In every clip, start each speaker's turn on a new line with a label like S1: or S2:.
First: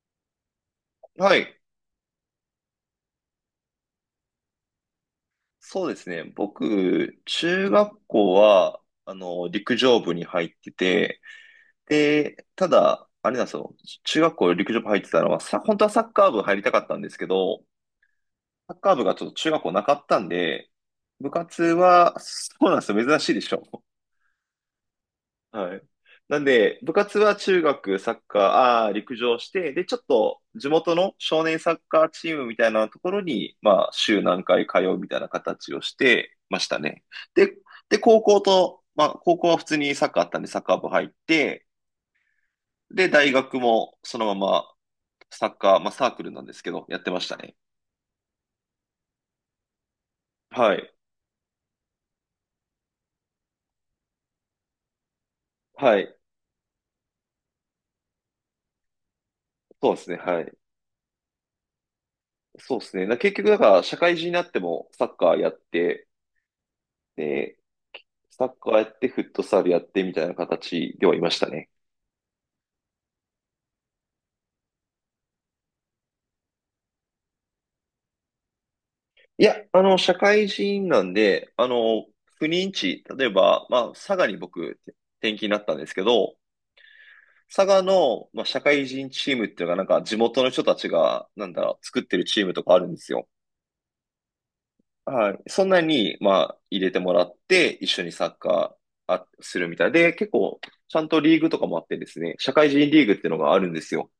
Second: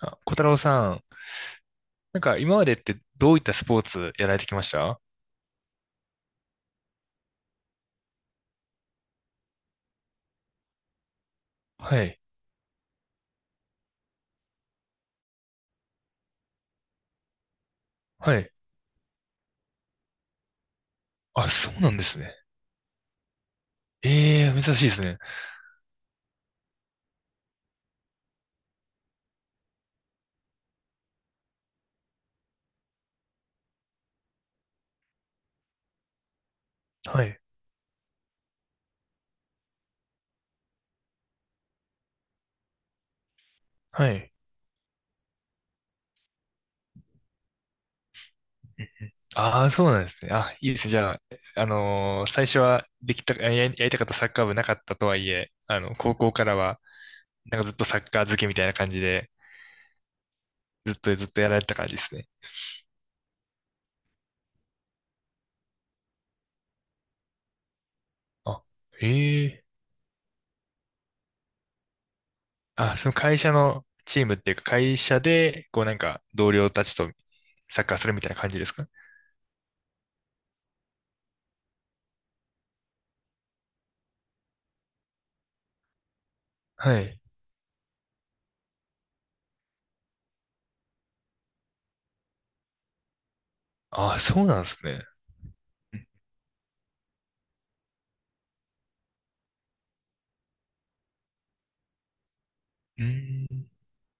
S1: あ、小太郎さん、
S2: はい。
S1: なんか今までってどういったスポーツやられてきました？
S2: そうですね。僕、中学校は、陸上部に入ってて、
S1: はい、
S2: で、ただ、あれなんですよ。中学校陸上部入ってたのは、本当はサッカー部入りたかったんですけど、
S1: はい。
S2: サッカー部がちょっと中学校なかったんで、部
S1: あ、
S2: 活
S1: そうなんで
S2: は、
S1: すね。
S2: そうなんですよ。珍しいでしょ。
S1: ええ、珍しいですね。
S2: はい。なんで、部活は中学サッカー、陸上して、で、ちょっと地元の少年サッカーチームみたいなところに、まあ、週何回通うみたいな形をしてましたね。
S1: はい、
S2: で、で、高校と、まあ、高校は普通にサッカーあったんで、サッカー部入って、で、大学も
S1: は
S2: その
S1: い。
S2: ままサッカー、まあ、サークルなんですけど、やってましたね。
S1: ああ、そうなんですね。あ、いい
S2: は
S1: ですね。
S2: い。
S1: じゃあ、最初はできた、や、やりたかったサッカー部なかったとはいえ、
S2: はい。
S1: 高校からは、なんかずっとサッカー漬けみたいな感じで、
S2: そうですね。はい。
S1: ずっとずっとやられてた感じですね。
S2: そうですね。結局、だから、社会人になってもサッカーやって、で、サッカーやって、フットサ
S1: あ、ええ、
S2: ルやってみたいな形ではいましたね。
S1: あ、その会社のチームっていうか、会社で、こうなんか同僚たちとサッカーするみたいな感じですか？
S2: いや、社会人なんで、不妊地、例えば、まあ、佐賀に僕、転勤になったんですけど、
S1: はい。
S2: 佐賀の、まあ、社会人チームっていうのが、なんか地元の人たちが、なんだろう、作ってるチームとかあるんですよ。
S1: あ、そうなんですね。
S2: はい。そんなに、まあ、入れてもらって、一緒にサッカーするみたいで、結構、ちゃんとリーグとかもあってですね、社会人
S1: う
S2: リーグっていうのがある
S1: ん。
S2: んですよ。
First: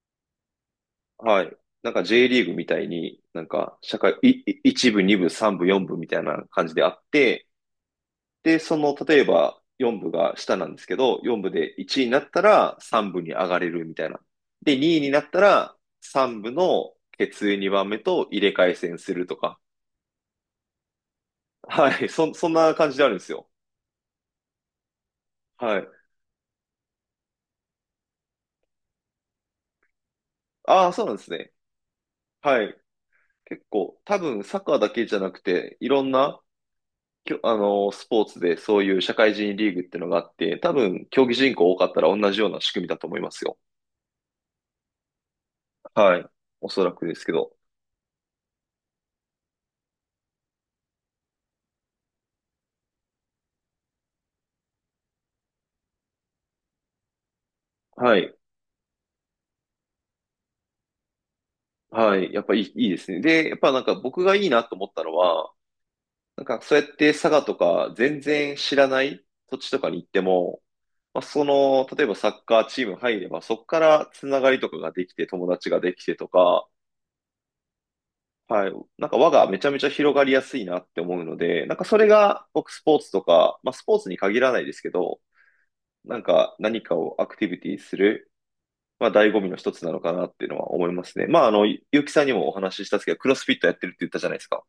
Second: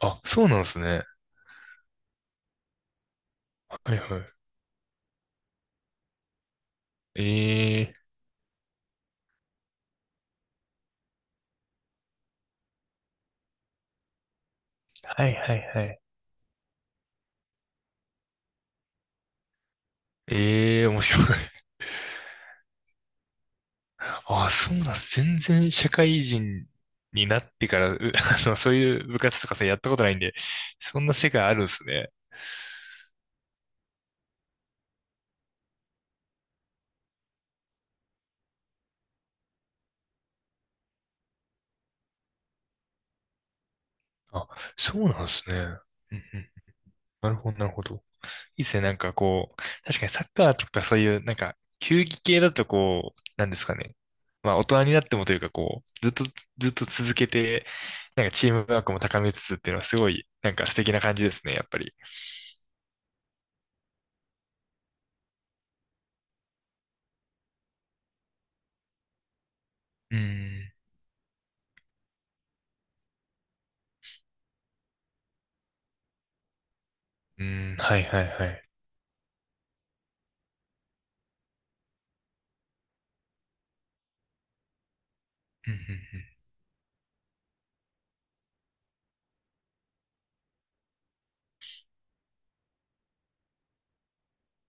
S1: あ、そうなんですね。
S2: はい。なんか J リーグみたいに、なんか
S1: は
S2: 社
S1: い
S2: 会、
S1: はい。
S2: 一部、二部、三部、四部みたいな感じであって、
S1: ええ、
S2: で、その、例えば四部が下なんですけど、四部で1位になったら三部に上がれるみたいな。で、2位にな
S1: は
S2: っ
S1: い
S2: た
S1: はい
S2: ら
S1: はい。
S2: 三部の決意2番目と入れ替え戦するとか。
S1: ええ、面白い。
S2: はい。そんな感じであるんですよ。
S1: あ、そうなんです。全然
S2: はい。
S1: 社会人になってから、そういう部活とかさ、やったことないんで、
S2: ああ、
S1: そ
S2: そう
S1: ん
S2: な
S1: な
S2: んです
S1: 世界
S2: ね。
S1: あるんですね。
S2: はい。結構、多分サッカーだけじゃなくて、いろんなきょ、あの、スポーツでそういう社会人リーグっていうのがあって、多分競技人口多かったら同じような仕組みだと思いますよ。
S1: あ、そうなんですね。う
S2: は
S1: ん
S2: い。
S1: うん。
S2: おそらくです
S1: な
S2: け
S1: る
S2: ど。
S1: ほど、なるほど。いいっすね。なんかこう、確かにサッカーとかそういう、なんか、球技系だとこう、なんですかね。まあ、大人になってもというかこう、ずっと、ずっと続けて、
S2: は
S1: なん
S2: い。
S1: かチームワークも高めつつっていうのはすごい、なんか素敵な感じですね、やっぱり。
S2: はい。やっぱいい、いいですね。で、やっぱなんか僕がいいなと思ったのは、なんかそうやって佐賀とか全然知らない土地とかに行っ
S1: うー
S2: ても、
S1: ん、
S2: まあ、その、例えばサッカーチーム入れば、そこからつながりとかができて、友達ができてとか、
S1: うーん、はいはいはい。
S2: はい。なんか輪がめちゃめちゃ広がりやすいなって思うので、なんかそれが僕スポーツとか、まあスポーツに限らないですけど、
S1: うんうんうん、
S2: なんか何かをアクティビティする、まあ醍醐味の一つなのかなっていうのは思いますね。まあゆうきさんにもお話ししたんですけど、クロスフィットやってるって言ったじゃないですか。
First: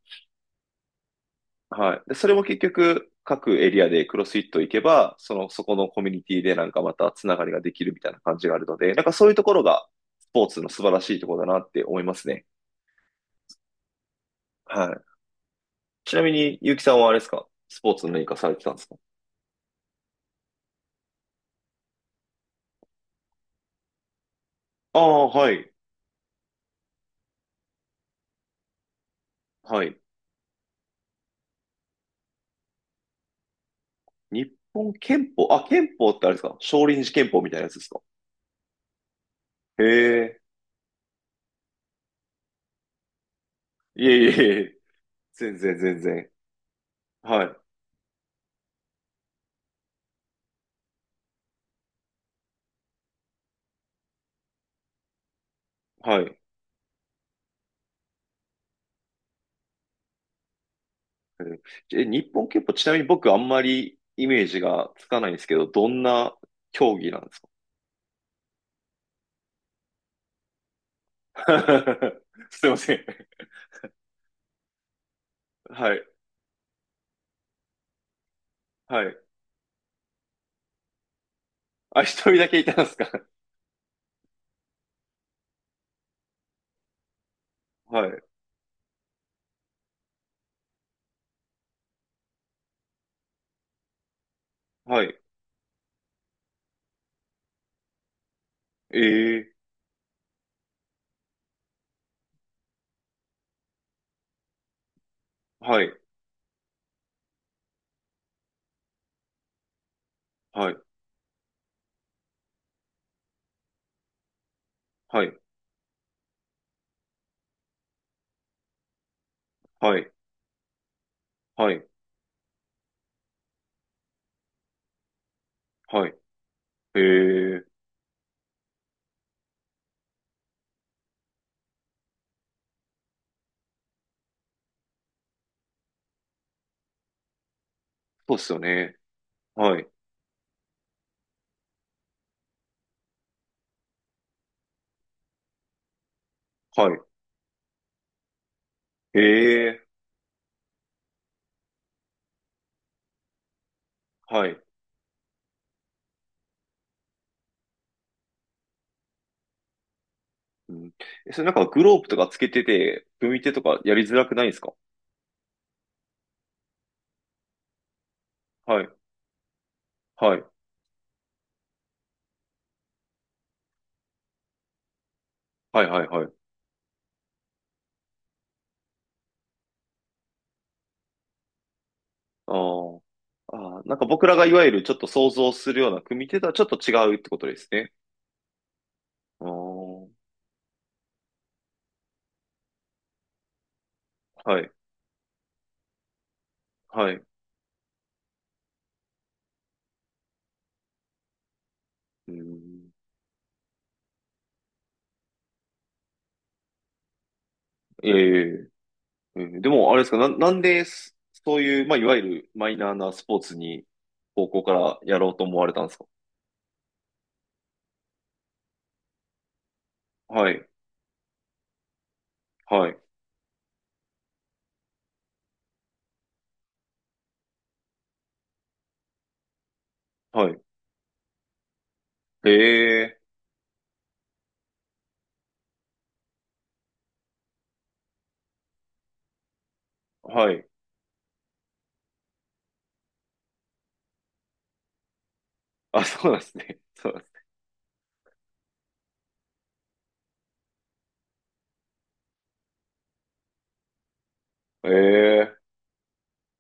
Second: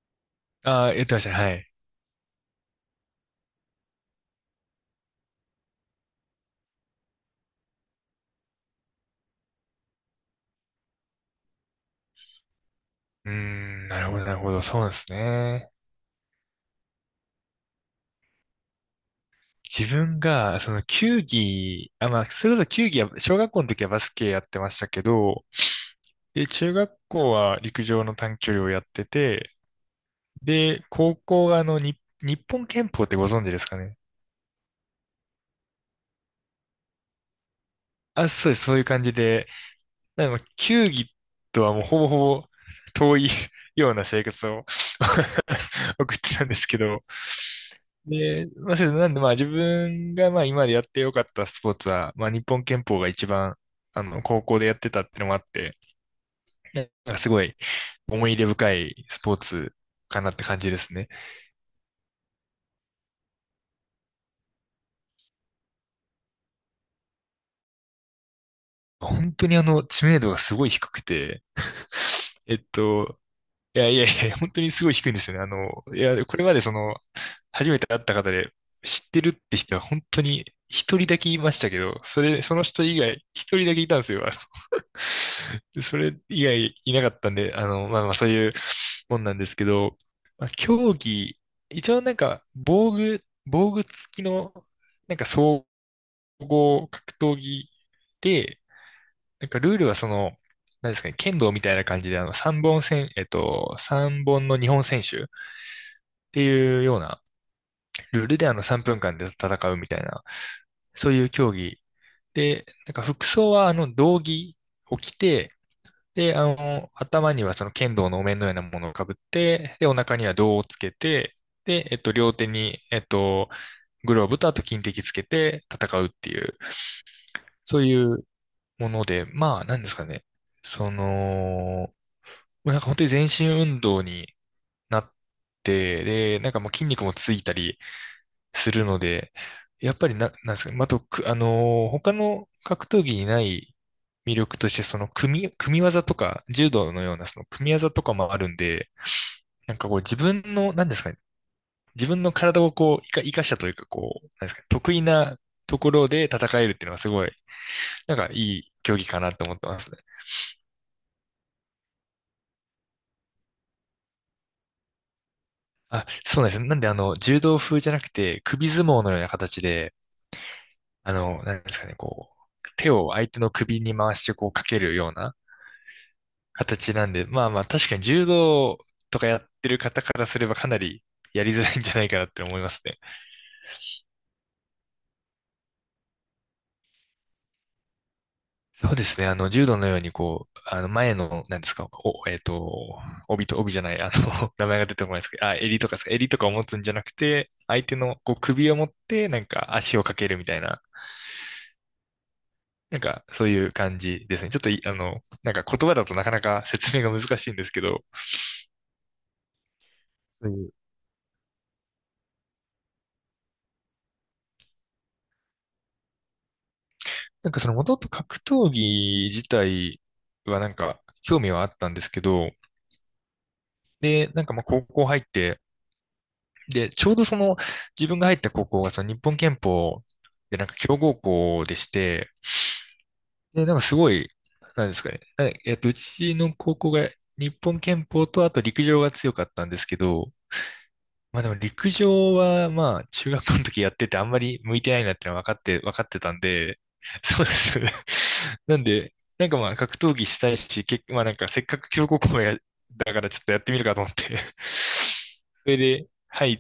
S1: ああ、言ってましたね、はい。
S2: はい。で、それも結局各エリアでクロスフィット行けば、その、そこのコミュニティでなんかまたつながりができるみたいな感じがあるので、なんかそういうところがスポーツの素晴らしいところだなって思いますね。
S1: うーん、なるほど、なるほど、そう
S2: は
S1: なんで
S2: い。
S1: すね。
S2: ちなみに、ゆうきさんはあれですか、スポーツの何かされてたんですか？
S1: 自分が、その球技、あ、まあ、それこそ球技は、小学校の時はバスケやってました
S2: あ
S1: け
S2: あ、
S1: ど、
S2: はい。
S1: で、中学校は陸上の短距離をやってて、
S2: はい。
S1: で、高校がに日本拳法ってご存知ですかね？
S2: 日本憲法、あ、憲法ってあれですか、少林寺憲法みたいなやつですか？
S1: あ、そうです、そういう感じで、
S2: へ
S1: なの
S2: え。
S1: で、球技とはもうほぼほぼ遠い よう
S2: い
S1: な
S2: え
S1: 生
S2: いえ
S1: 活
S2: い
S1: を
S2: え。全然 全
S1: 送っ
S2: 然。
S1: てたんですけど、
S2: はい。
S1: で、まあ、そうですなんで、まあ、自分が、まあ、今までやってよかったスポーツは、まあ、日本拳法が一番、高校でやってたってのもあって、
S2: はい。
S1: なんかすごい思い入れ深いスポーツかなって感じですね。
S2: うん。え、日本憲法、ちなみに僕あんまりイメージがつかないんですけど、どんな競技なんですか？
S1: 本当に知名度がすごい低くて、えっ
S2: すいません。
S1: と、いやいやいや、本当にすごい低いんですよね。
S2: は
S1: い
S2: い。
S1: や、これまで初めて会った方で
S2: は
S1: 知っ
S2: い。
S1: てるって人は本当に一人だけいましたけど、
S2: あ、一人だ
S1: そ
S2: け
S1: の
S2: いたん
S1: 人
S2: です
S1: 以
S2: か？
S1: 外、一人だけいたんですよ。それ以外いなかったんで、まあ
S2: は
S1: まあ
S2: い。
S1: そういうもんなんですけど、まあ、競技、一応なんか防具付きの、
S2: は
S1: なん
S2: い。
S1: か総合格闘技で、
S2: え
S1: なん
S2: え。
S1: かルールは何ですかね、剣道みたいな感じで、3本戦、三本の日本選手っ
S2: はい。
S1: ていうようなルールで、3分間で戦うみたいな、
S2: はい。
S1: そういう競技。で、なんか服装は、道着を着
S2: はい。
S1: て、で、頭にはその剣道のお面のようなものをかぶって、で、お
S2: はい。
S1: 腹には胴をつけて、
S2: はい。
S1: で、両手に、グローブとあと金敵つけて戦う
S2: は
S1: っ
S2: い。
S1: ていう、
S2: ええ。
S1: そういうもので、まあ、なんですかね。その、もうなんか本当に全身運動になって、で、なんかもう筋肉もついたり
S2: そうっすよ
S1: する
S2: ね。
S1: ので、
S2: はい。
S1: やっぱりな、なんですかね、まああと、く、あのー他の格闘技にない魅力として、その組み技とか、柔
S2: は
S1: 道
S2: い。
S1: のようなその組み技とかもあるんで、
S2: え
S1: なん
S2: え。
S1: かこう自分の、なんですかね、自分の体をこう、生かしたというか、こう、
S2: は
S1: なんです
S2: い。
S1: かね、得意なところで戦えるっていうのはすごい、なんかいい競技かなと思ってますね。
S2: うん。え、それなんかグローブとかつけてて、組み手とかやりづらくないですか？
S1: あ、そうなんですね。なんで柔道風じゃなくて、首
S2: は
S1: 相
S2: い。
S1: 撲のような形で、
S2: はい。
S1: あの、なんですかね、こう、手を相手の首に回してこうかけるような
S2: はいはいはい。
S1: 形なんで、まあまあ確かに柔道とかやってる方からすればかなりやりづらいんじゃないかなって
S2: あ
S1: 思いますね。
S2: ー、あー、なんか僕らがいわゆるちょっと想像するような組み手とはちょっと違うってことですね。
S1: そうですね、
S2: ああ、
S1: 柔道のよう
S2: は
S1: にこう、前の、なんですか、お、えっと、帯と帯じゃない、名
S2: い。
S1: 前が出てこないですけど、あ、襟とかですか、襟とかを持つんじゃな
S2: は
S1: く
S2: い。
S1: て、相手のこう首を持って、なんか足をかけるみたいな、
S2: うん。
S1: なんかそういう感じですね。ちょっとい、あの、なんか言葉だとなかなか説明が難しいんですけど、
S2: ええ、ええ、でもあれですか、なんでそういう、まあ、いわゆるマイナーなスポーツに高校からやろうと思われたんですか？
S1: なんかその元々格闘技自体
S2: は
S1: は
S2: い。
S1: なんか興味はあったんですけど、
S2: はい。
S1: で、なんかまあ高校入って、で、ちょうどその自分が入った高校がその日本拳法
S2: は
S1: で
S2: い。
S1: なんか強豪校でして、
S2: ええ。
S1: で、なんかすごい、なんですかね、なえっと、うちの高校が日本拳法とあと陸上が強かったんですけど、
S2: はい。
S1: まあでも陸上はまあ中学校の時やっててあんまり向いてないなってのは分か
S2: あ、
S1: って
S2: そう
S1: た
S2: なん
S1: ん
S2: ですね。
S1: で、
S2: そうなん で
S1: そ
S2: す。
S1: うです。なんで、なんかまあ格闘技したいし、まあなんかせっかく強豪校や、だからちょっとやってみるかと思って、
S2: ええ。
S1: それで入っ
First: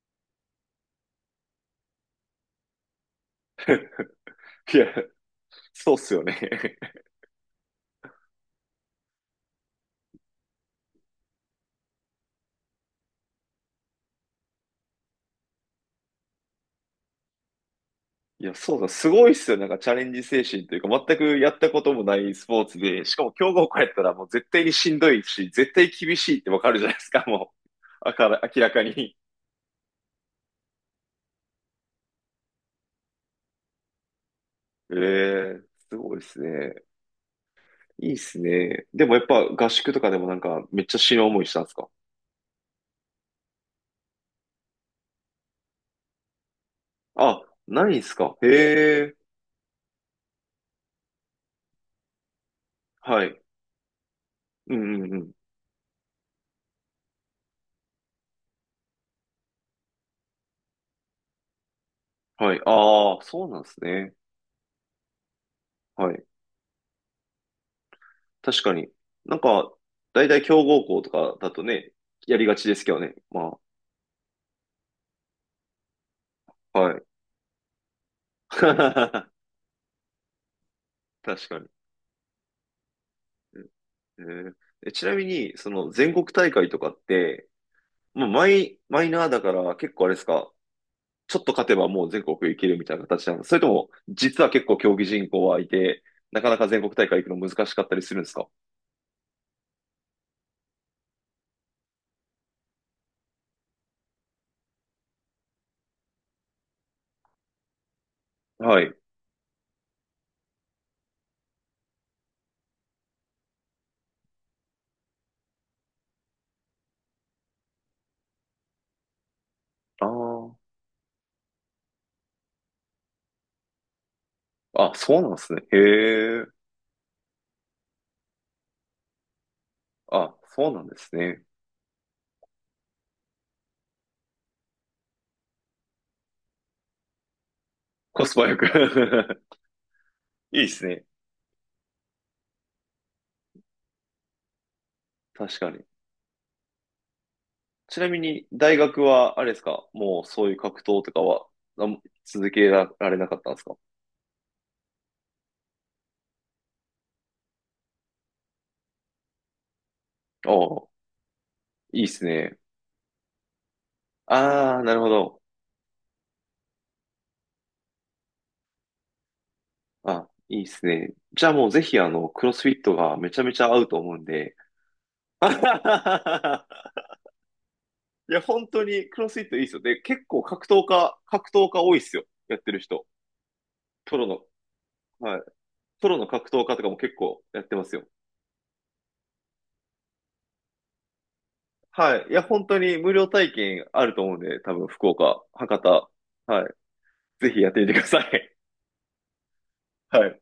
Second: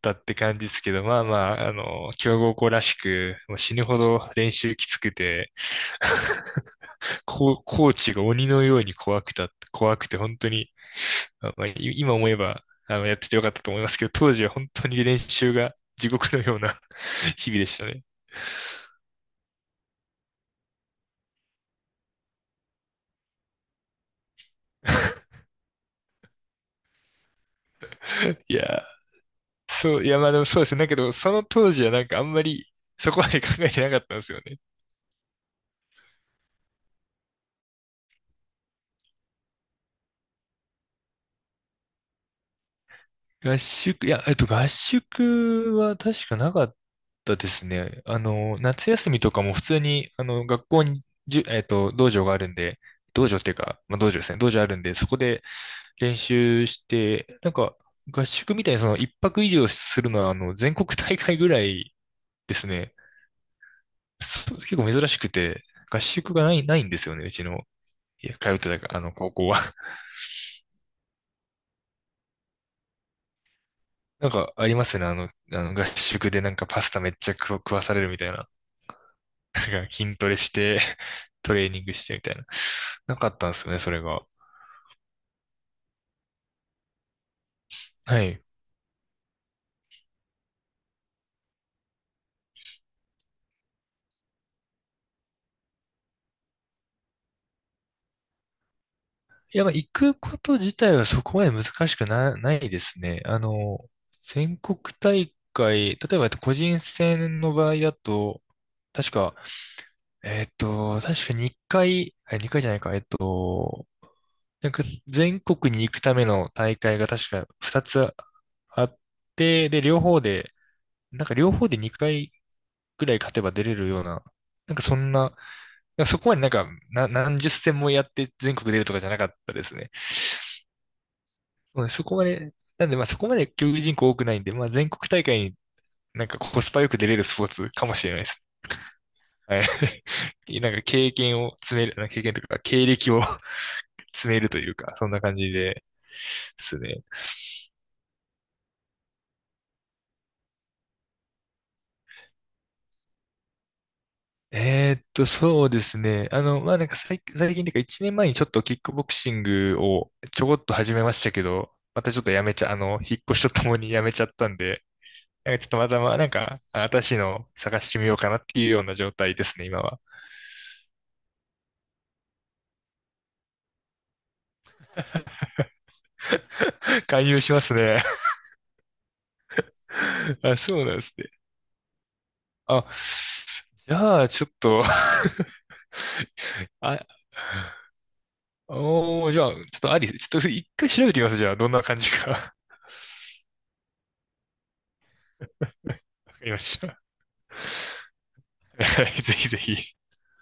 S1: たって感じですけど、まあまあ、強豪校らしく、もう死ぬほど練習
S2: いや、
S1: きつくて、
S2: そうっすよね。
S1: コーチが鬼のように怖くて本当に、あまあ、い今思えば、やっててよかったと思いますけど、当時は本当に練習が地獄のような 日々でしたね。
S2: いや、そうだ、すごいっすよ。なんかチャレンジ精神というか、全くやったこともないスポーツで、しかも強豪校やったらもう絶対にしんどいし、絶対厳しいってわかるじゃないですか、もう。あか
S1: い
S2: ら、明らか
S1: や
S2: に。
S1: ー、そう、いや、まあでもそうですね。だけど、その当時はなんかあんまりそこまで考えてなかったんですよね。
S2: ええ。すごいっすね。いいっすね。でもやっぱ合宿とかでもなんかめっちゃ死ぬ思いしたんですか？
S1: 合宿、いや、合宿は確かなかった
S2: あ、
S1: です
S2: ないん
S1: ね。
S2: すか、へ
S1: 夏休
S2: え、
S1: みとかも普通に、学校に、じゅ、えっと、道場があるんで、
S2: は
S1: 道場
S2: い。
S1: っていうか、まあ、道場ですね。道場あ
S2: う
S1: るんで、
S2: ん
S1: そ
S2: うんう
S1: こ
S2: ん。
S1: で、練習して、なんか合宿みたいにその一泊以上するのはあの全国大会ぐらいで
S2: はい。
S1: すね。
S2: ああ、そうなんですね。
S1: そう結構珍しくて、合
S2: はい。
S1: 宿がないんですよね、うちの、いや通っ
S2: 確か
S1: て
S2: に。
S1: たあの高
S2: なん
S1: 校
S2: か、
S1: は。
S2: 大体強豪校とかだとね、やりがちですけどね。ま
S1: なんかありますよね、あの合宿でなんか
S2: あ、
S1: パス
S2: は
S1: タ
S2: い。
S1: めっちゃ食わされるみたいな。なんか筋トレして、
S2: 確
S1: ト
S2: かに。
S1: レーニングしてみたいな。なかったんですよね、それが。
S2: えー、えちなみに、その全国大会とかって、
S1: は
S2: もう
S1: い。
S2: マイナーだから結構あれですか、ちょっと勝てばもう全国行けるみたいな形なんですか、それとも、実は結構競技人口はいて、なかなか全国大会行くの難しかったりするんですか？
S1: いや、まあ行くこと自体はそこまで難しくな、ないですね。全国大会、例えば個人戦の場合だと、
S2: はい。
S1: 確か、えっと、確か2回、あ回じゃないか、なんか全国に行くための大会が確か2つあって、で、両
S2: あ
S1: 方で、なんか両方で2回ぐらい勝てば出れるような、なんか
S2: あ。あ、
S1: そん
S2: そうな
S1: な、
S2: んですね。
S1: なんかそこ
S2: へ
S1: まで
S2: え。
S1: なんか、何十戦もやって全国出るとかじゃなかったですね。
S2: あ、そうなんですね。
S1: そうねそこまで、なんでまあそこまで競技人口多くないんで、まあ全国大会になんかコスパよく出れるスポーツかもしれない
S2: コ
S1: で
S2: ス
S1: す。
S2: パよく。
S1: はい。
S2: い いで
S1: なんか
S2: すね。
S1: 経験を詰める、なんか経験というか経歴を 詰めるというか、そんな感じ
S2: 確
S1: で
S2: か
S1: で
S2: に。
S1: すね。
S2: ちなみに、大学は、あれですか、もうそういう格闘とかは、あん続けられなかったんですか？
S1: そうですね。まあなんか最近というか1年前にちょっとキックボクシングをちょ
S2: あ
S1: こっと
S2: あ、
S1: 始めましたけど、
S2: い
S1: ま
S2: いっ
S1: たちょ
S2: す
S1: っとやめ
S2: ね。
S1: ちゃ、あの、引っ越しとともに やめちゃったん
S2: ああ、
S1: で、
S2: なるほど。
S1: なんかちょっとまたまあなんか新しいのを探してみようかなっていうような状態ですね、今は。
S2: あ、いいっすね。じゃあもうぜひ、あの、クロスフィットがめちゃめちゃ合うと思うんで。
S1: 勧誘しますね。
S2: いや、本当にクロスフィットいいっすよ。で、結構
S1: あ、
S2: 格
S1: そ
S2: 闘
S1: うなんです
S2: 家、
S1: ね。
S2: 格闘家多いっすよ。やってる
S1: あ、
S2: 人。
S1: じ
S2: プ
S1: ゃ
S2: ロ
S1: あ、
S2: の、
S1: ちょっと
S2: はい。プロの格闘 家とかも
S1: あ、
S2: 結構やってますよ。
S1: おー、じゃあ、ちょっと一回調べてみます。じゃあ、どんな感じ
S2: はい。いや、
S1: か。
S2: 本当に無料体験あると思うんで、多分、福岡、博多、
S1: わかりま
S2: はい。
S1: した。
S2: ぜひやってみてください。
S1: ぜひぜひ。
S2: はい。